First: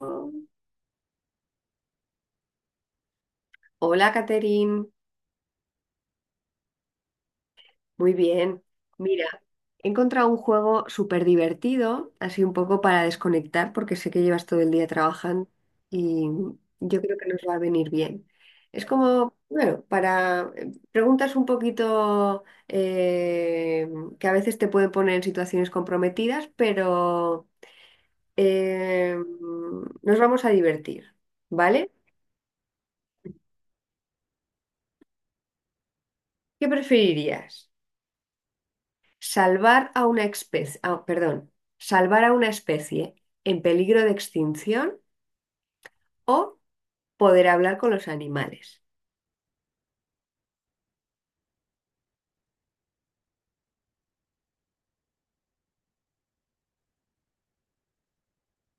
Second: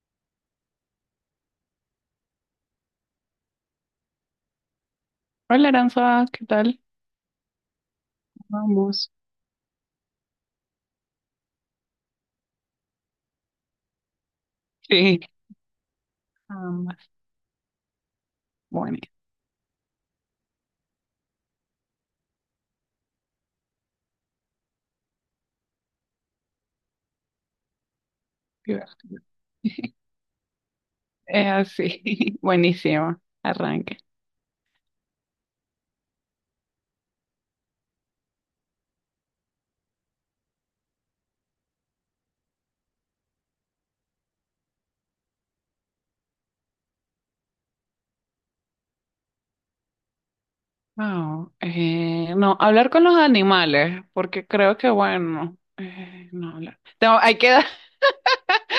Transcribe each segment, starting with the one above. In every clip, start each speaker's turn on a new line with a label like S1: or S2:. S1: Oh. Hola, Caterín.
S2: Hola Aranza, ¿qué tal?
S1: Muy bien.
S2: Ambos.
S1: Mira, he encontrado un juego súper divertido, así un poco para desconectar, porque sé que llevas todo el día
S2: Sí,
S1: trabajando y yo
S2: ambas.
S1: creo que nos va a venir bien. Es
S2: Bueno,
S1: como, bueno, para preguntas un poquito que a veces te pueden poner en situaciones comprometidas, pero eh,
S2: divertido.
S1: nos vamos a divertir,
S2: Es
S1: ¿vale?
S2: así, buenísimo. Arranque.
S1: ¿Qué preferirías? Salvar a una especie, perdón, salvar a una especie en peligro de extinción o poder hablar con los animales.
S2: Wow, no, hablar con los animales, porque creo que bueno, no hablar. Hay que dar-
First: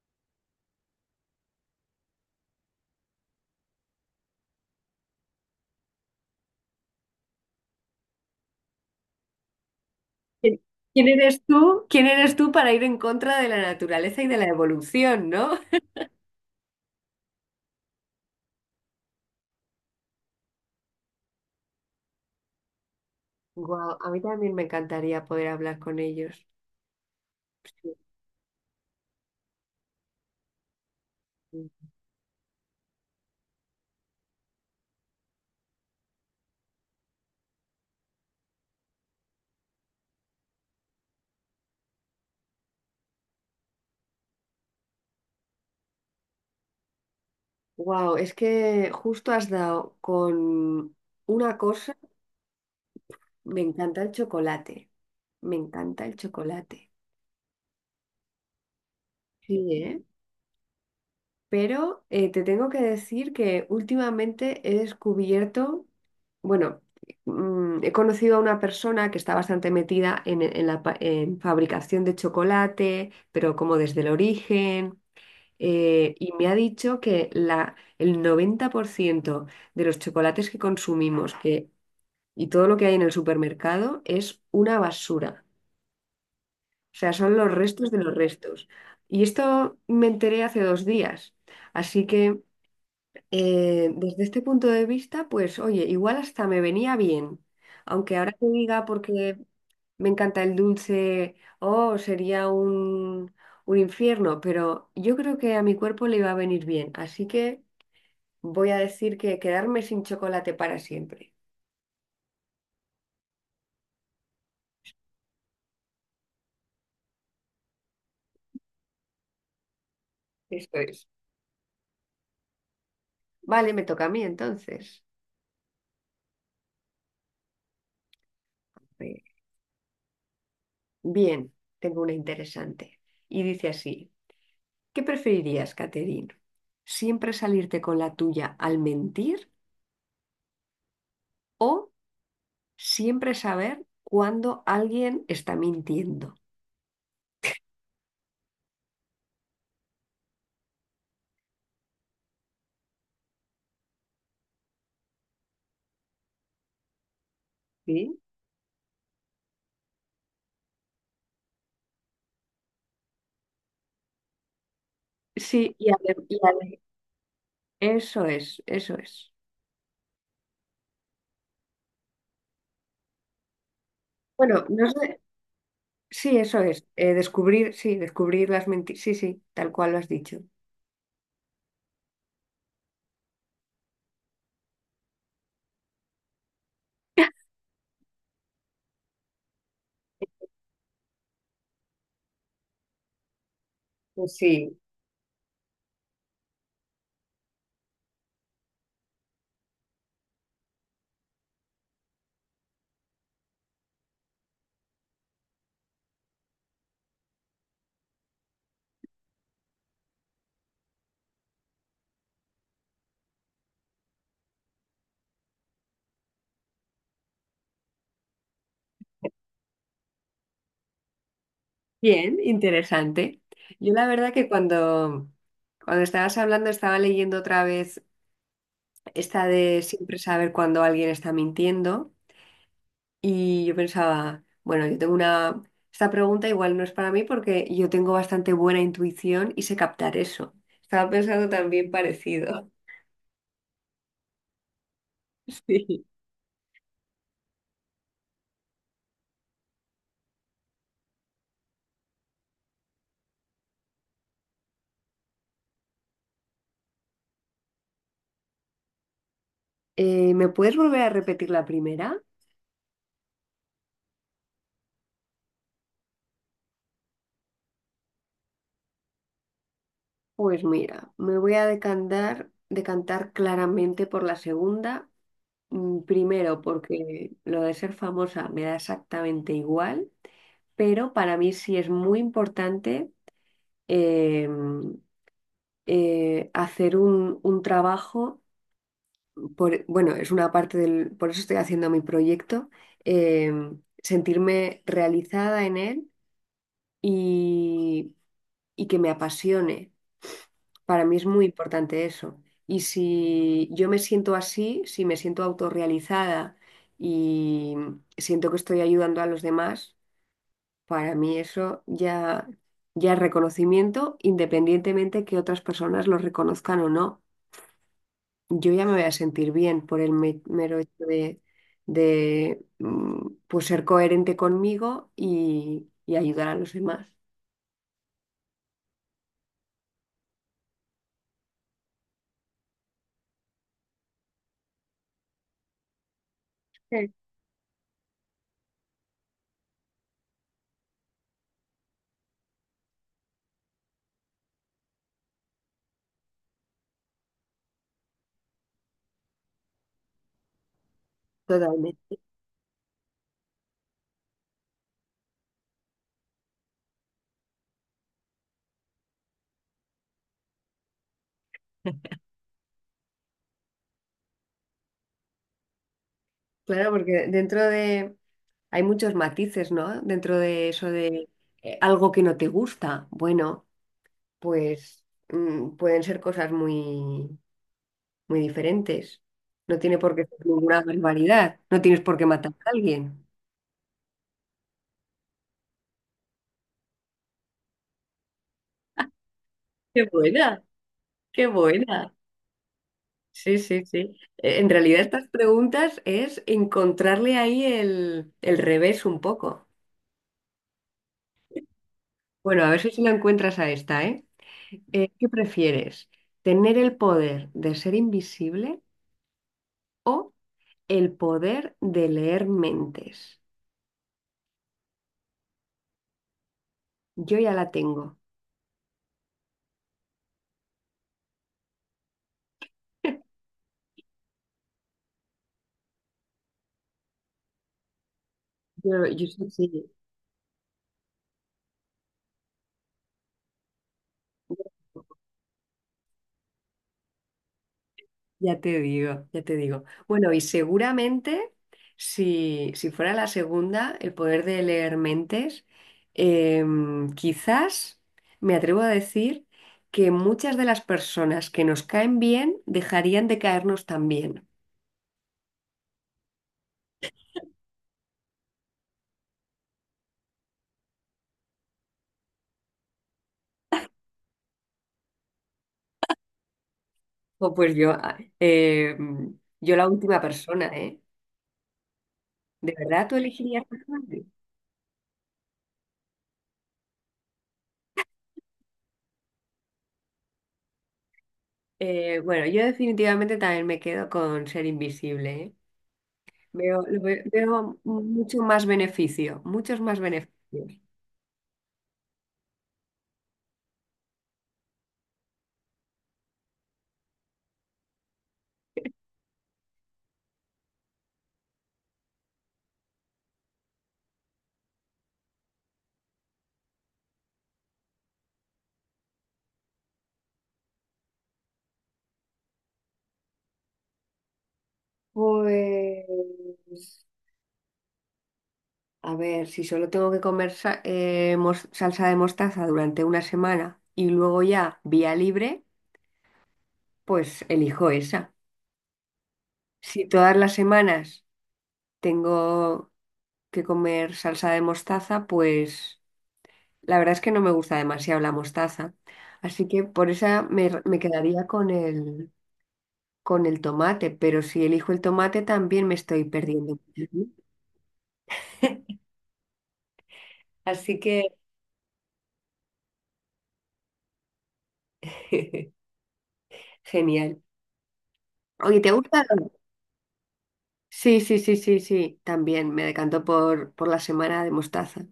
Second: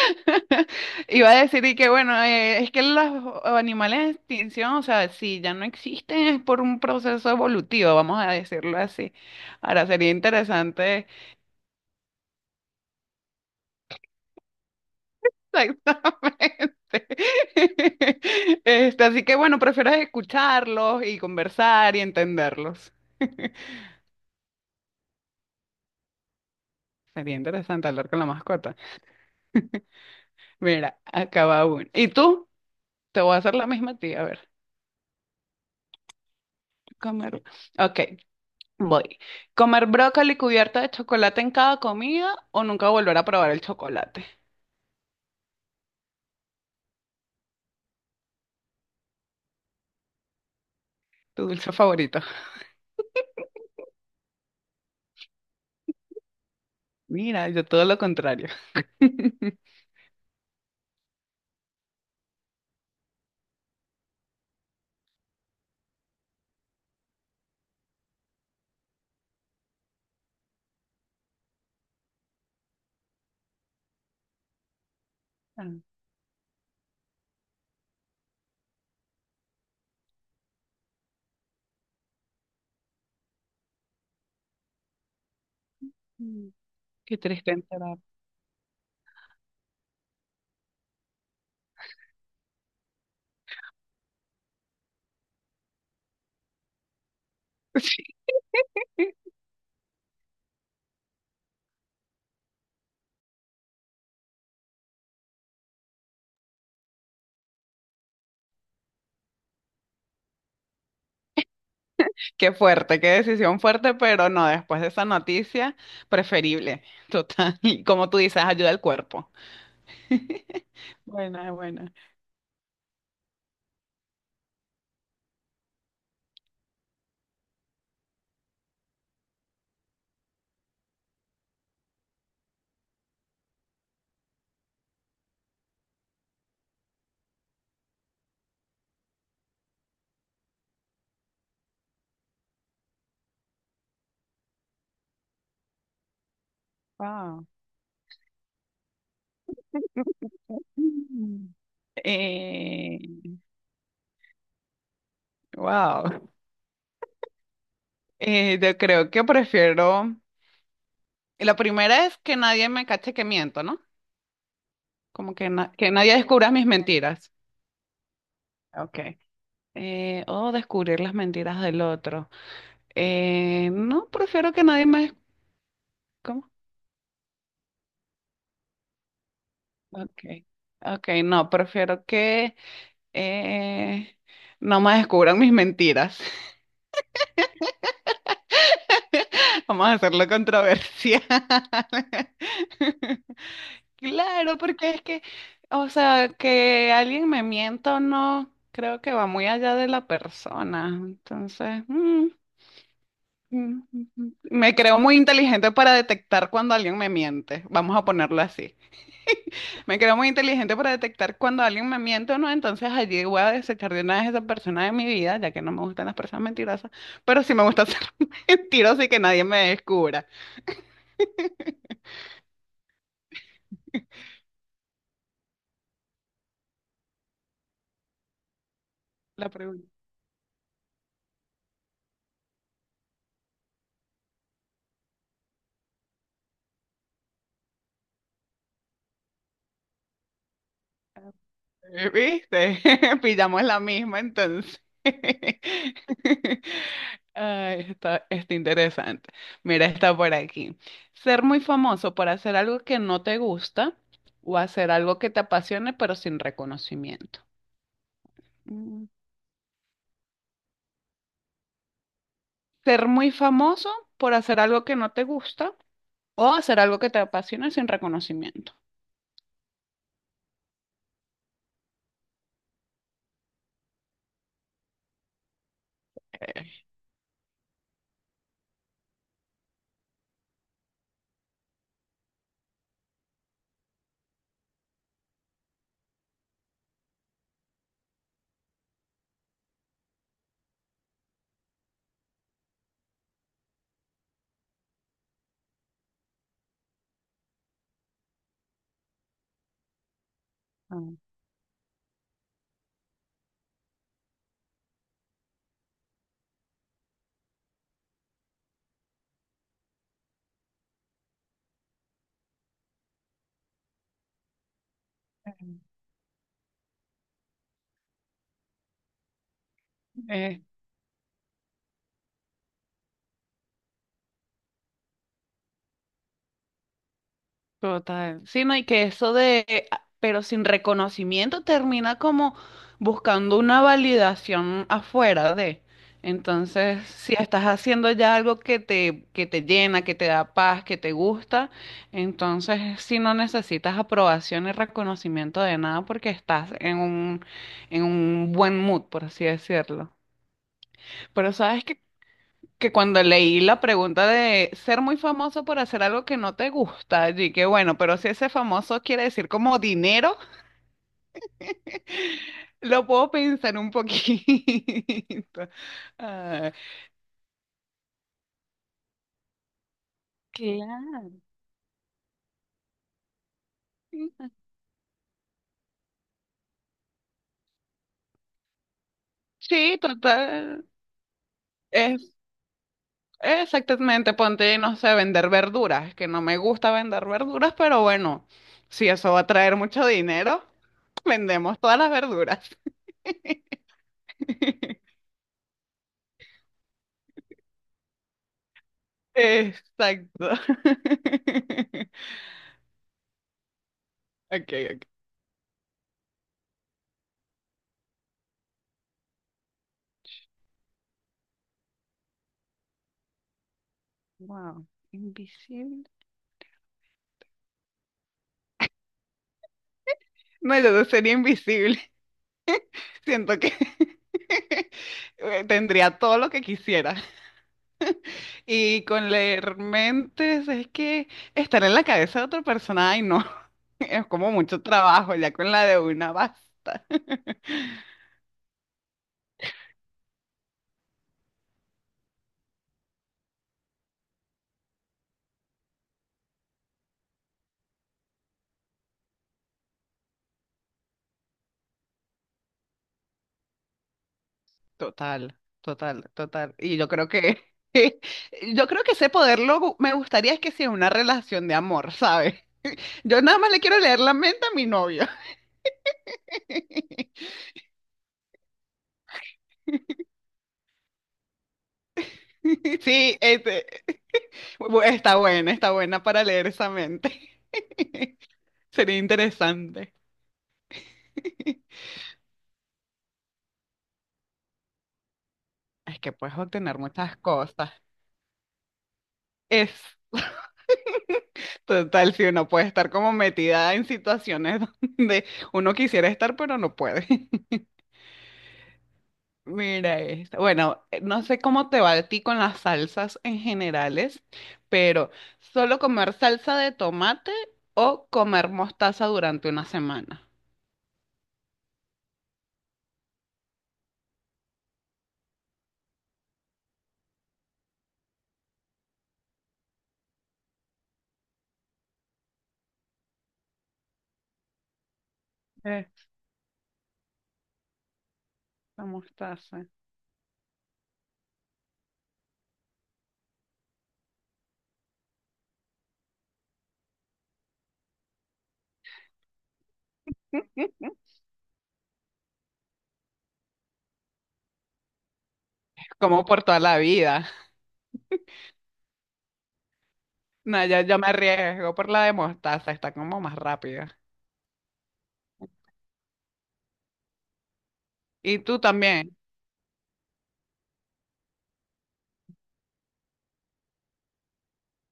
S2: Iba a decir y que bueno, es que los animales en extinción, o sea, si ya no existen es por un proceso evolutivo, vamos a decirlo así. Ahora sería
S1: ¿Quién quién
S2: interesante.
S1: eres tú? ¿Quién eres tú para ir en contra de la naturaleza y de la evolución, ¿no?
S2: Exactamente. Este, así que bueno, prefiero escucharlos y conversar y entenderlos.
S1: Wow, a mí también me encantaría poder hablar con ellos.
S2: Sería interesante hablar con la mascota. Mira, acaba uno. ¿Y tú? Te voy a hacer la misma a ti, a ver. Comer. Ok, voy. ¿Comer brócoli cubierta de chocolate en cada comida o nunca volver a probar el chocolate?
S1: Wow, es que justo has dado con
S2: Tu
S1: una
S2: dulce
S1: cosa.
S2: favorito.
S1: Me encanta el chocolate. Me encanta el chocolate.
S2: Mira, yo todo lo contrario.
S1: Sí, ¿eh? Pero te tengo que decir que últimamente he descubierto, bueno, he conocido a una persona que está bastante metida en la en fabricación de chocolate, pero como desde el origen,
S2: Ah,
S1: y me ha dicho que el 90% de los chocolates que consumimos y todo lo que hay en el supermercado es una basura.
S2: mm.
S1: O sea,
S2: Qué
S1: son los
S2: triste
S1: restos
S2: enterar.
S1: de los restos. Y esto me enteré hace 2 días. Así que... desde este punto de vista, pues oye, igual hasta me venía bien, aunque ahora te diga porque me encanta el dulce, oh, sería un infierno, pero yo creo que a mi cuerpo le iba a venir bien, así que voy a decir que quedarme sin chocolate para siempre.
S2: Qué fuerte, qué decisión fuerte, pero no, después de esa noticia, preferible, total. Y como tú dices, ayuda al cuerpo.
S1: Esto es.
S2: Buena, buena.
S1: Vale, me toca a mí entonces. Eh, Bien, tengo una interesante. Y dice así, ¿qué preferirías, Caterine? ¿Siempre salirte con la tuya al mentir? O siempre saber cuándo alguien está mintiendo.
S2: Wow. Eh, wow.
S1: ¿Sí?
S2: Yo creo que prefiero. La primera es que nadie me cache que miento, ¿no? Como que,
S1: Sí, y
S2: que nadie descubra mis mentiras.
S1: eso es, eso
S2: Ok.
S1: es.
S2: O descubrir las mentiras del otro. No, prefiero que
S1: Bueno,
S2: nadie
S1: no
S2: me...
S1: sé, sí,
S2: ¿Cómo?
S1: eso es. Descubrir, sí, descubrir las mentiras. Sí, sí, tal cual lo has
S2: Ok.
S1: dicho.
S2: Ok, no, prefiero que Eh, no me descubran mis mentiras. Vamos a hacerlo controversial.
S1: Pues
S2: Claro,
S1: sí.
S2: porque es que, o sea, que alguien me mienta o no, creo que va muy allá de la persona. Entonces, mm. me creo muy inteligente para detectar cuando alguien me miente. Vamos a ponerlo así. Me creo muy inteligente para detectar cuando alguien me miente o no, entonces allí voy a desechar de una vez a esa persona de mi vida, ya que no me gustan las personas mentirosas, pero sí me gusta ser mentirosa y que nadie me descubra.
S1: Bien, interesante. Yo la verdad que cuando estabas hablando estaba leyendo otra vez esta
S2: La
S1: de
S2: pregunta,
S1: siempre saber cuando alguien está mintiendo. Y yo pensaba, bueno, yo tengo una... Esta pregunta igual no es para mí porque yo tengo bastante buena intuición y sé captar eso. Estaba pensando también
S2: es,
S1: parecido.
S2: ¿viste? Pillamos la misma, entonces.
S1: Sí.
S2: Ay, está, está interesante. Mira, está por aquí. Ser muy famoso por hacer algo que no te gusta o hacer algo que te apasione, pero sin reconocimiento. Mm.
S1: ¿Me puedes volver a repetir la primera?
S2: Ser muy famoso por hacer algo que no te gusta o hacer algo que te apasiona sin reconocimiento.
S1: Pues mira, me voy a decantar, decantar claramente por la segunda. Primero, porque lo de ser famosa me da exactamente igual, pero para mí sí es muy importante em, hacer un trabajo. Bueno, es una parte del, por eso estoy haciendo mi proyecto, sentirme realizada en él y, y que me apasione. Para mí
S2: Ah.
S1: es muy importante eso. Y si yo me siento así, si me siento autorrealizada y siento que estoy ayudando a los demás, para mí ya es reconocimiento, independientemente que otras personas lo reconozcan o no. Yo ya me voy a sentir bien por el
S2: Eh,
S1: mero hecho de, pues ser coherente conmigo y ayudar a los demás.
S2: total. Sí, no, y que eso de, pero sin reconocimiento termina como buscando una validación afuera de. Entonces,
S1: Sí.
S2: si estás haciendo ya algo que te llena, que te da paz, que te gusta, entonces sí no necesitas aprobación y reconocimiento de nada porque estás en un buen mood, por así decirlo. Pero sabes
S1: Totalmente.
S2: que cuando leí la pregunta de ser muy famoso por hacer algo que no te gusta, y que bueno, pero si ese famoso quiere decir como dinero, lo puedo pensar un poquito. Ah,
S1: Claro, porque dentro de... Hay muchos matices, ¿no? Dentro de eso de
S2: Claro.
S1: algo que no te gusta. Bueno, pues pueden ser cosas muy, muy diferentes. No
S2: sí,
S1: tiene por qué ser ninguna
S2: total.
S1: barbaridad. No tienes por qué
S2: Es,
S1: matar a alguien.
S2: exactamente, ponte, no sé, vender verduras, que no me gusta vender verduras, pero bueno, si eso va a traer
S1: Qué
S2: mucho
S1: buena,
S2: dinero,
S1: qué
S2: vendemos todas las
S1: buena.
S2: verduras.
S1: Sí, sí, sí. En realidad estas preguntas es encontrarle ahí el revés un poco.
S2: Exacto.
S1: Bueno, a ver si lo encuentras a esta, ¿eh?
S2: Ok, ok.
S1: ¿Qué prefieres? ¿Tener el poder de ser invisible o el poder de leer mentes?
S2: Wow. Invisible.
S1: Yo ya la tengo.
S2: No, yo no sería invisible. Siento que tendría todo lo que quisiera. Y
S1: Yo
S2: con
S1: sí,
S2: leer
S1: sí.
S2: mentes es que estar en la cabeza de otra persona, ay no, es como mucho trabajo, ya con la de una basta.
S1: Ya te digo, ya te digo. Bueno, y seguramente si fuera la segunda, el poder de leer mentes, quizás me atrevo a decir que muchas de las personas que nos caen bien dejarían de caernos también.
S2: Total, total, total. Y yo creo que, yo creo que ese poder lo, me gustaría es que sea una relación de amor, ¿sabes? Yo nada más le quiero leer la mente a mi novio.
S1: O pues yo, ah, yo la última persona, ¿eh? ¿De verdad tú
S2: Sí,
S1: elegirías esa
S2: este,
S1: parte?
S2: está buena para leer esa mente. Sería interesante. Es
S1: Bueno, yo definitivamente también me quedo con ser invisible, ¿eh?
S2: que puedes
S1: Veo,
S2: obtener
S1: lo
S2: muchas
S1: veo
S2: cosas.
S1: mucho más beneficio, muchos
S2: Es
S1: más beneficios.
S2: total, si uno puede estar como metida en situaciones donde uno quisiera estar, pero no puede. Mira esto. Bueno, no sé cómo te va a ti con las salsas en generales, pero ¿solo comer salsa de tomate o comer mostaza durante una semana?
S1: Pues, a ver, si solo tengo que comer salsa de mostaza durante una semana y luego ya vía libre,
S2: Esta
S1: pues elijo esa.
S2: mostaza.
S1: Si todas las semanas tengo que comer salsa de mostaza, pues la verdad es que no me gusta demasiado la mostaza. Así que por esa me quedaría con el tomate, pero si elijo el tomate también me estoy
S2: Como por
S1: perdiendo.
S2: toda la vida. No,
S1: Así
S2: yo
S1: que
S2: me arriesgo por la de mostaza, está como más rápida.
S1: genial.
S2: ¿Y
S1: Oye,
S2: tú
S1: ¿te gusta?
S2: también?
S1: Sí, sí, sí, sí, sí. También me decanto por la semana de mostaza.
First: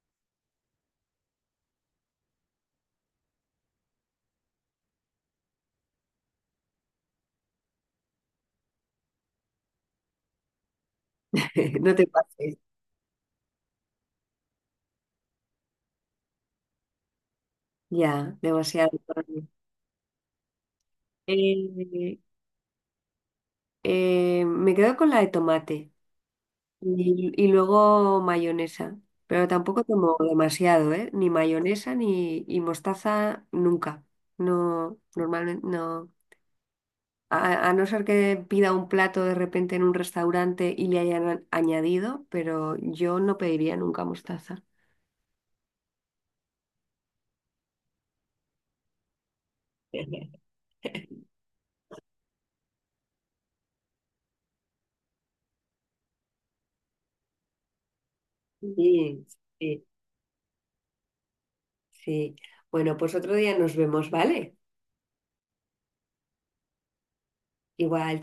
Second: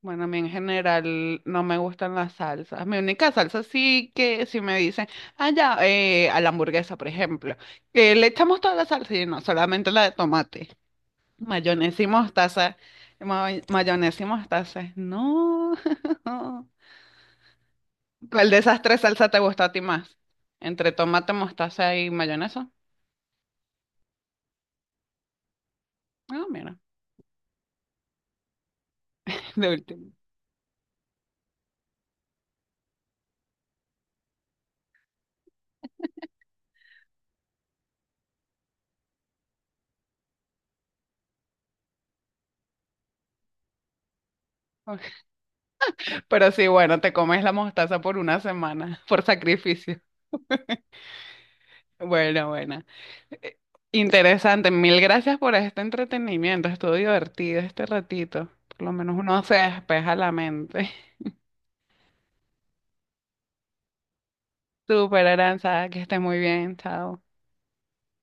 S2: Bueno, a mí en general no me gustan las salsas. Mi única salsa sí que si me dicen, ah, ya, a la hamburguesa, por ejemplo, que le echamos toda la salsa y no, solamente la de tomate.
S1: No
S2: Mayonesa
S1: te
S2: y
S1: pases.
S2: mostaza. Mayonesa y mostaza. No.
S1: Ya,
S2: ¿Cuál de esas
S1: demasiado
S2: tres
S1: para
S2: salsas te
S1: mí.
S2: gusta a ti más? Entre tomate, mostaza y
S1: Eh,
S2: mayonesa.
S1: me quedo con la de tomate
S2: Ah, mira,
S1: y luego mayonesa, pero
S2: de
S1: tampoco
S2: último.
S1: tomo demasiado, ¿eh? Ni mayonesa ni y mostaza nunca. No, normalmente no. A no ser que pida un plato de repente en un restaurante y le hayan añadido, pero yo no pediría nunca mostaza.
S2: Pero sí, bueno, te comes la mostaza por una semana, por sacrificio. Bueno, bueno. Eh, Interesante, mil gracias por este entretenimiento, estuvo divertido este ratito, por lo menos
S1: Sí,
S2: uno se
S1: sí,
S2: despeja la mente.
S1: sí. Bueno, pues otro día nos vemos, ¿vale?
S2: Súper, Aranza, que estés muy bien, chao.
S1: Igual.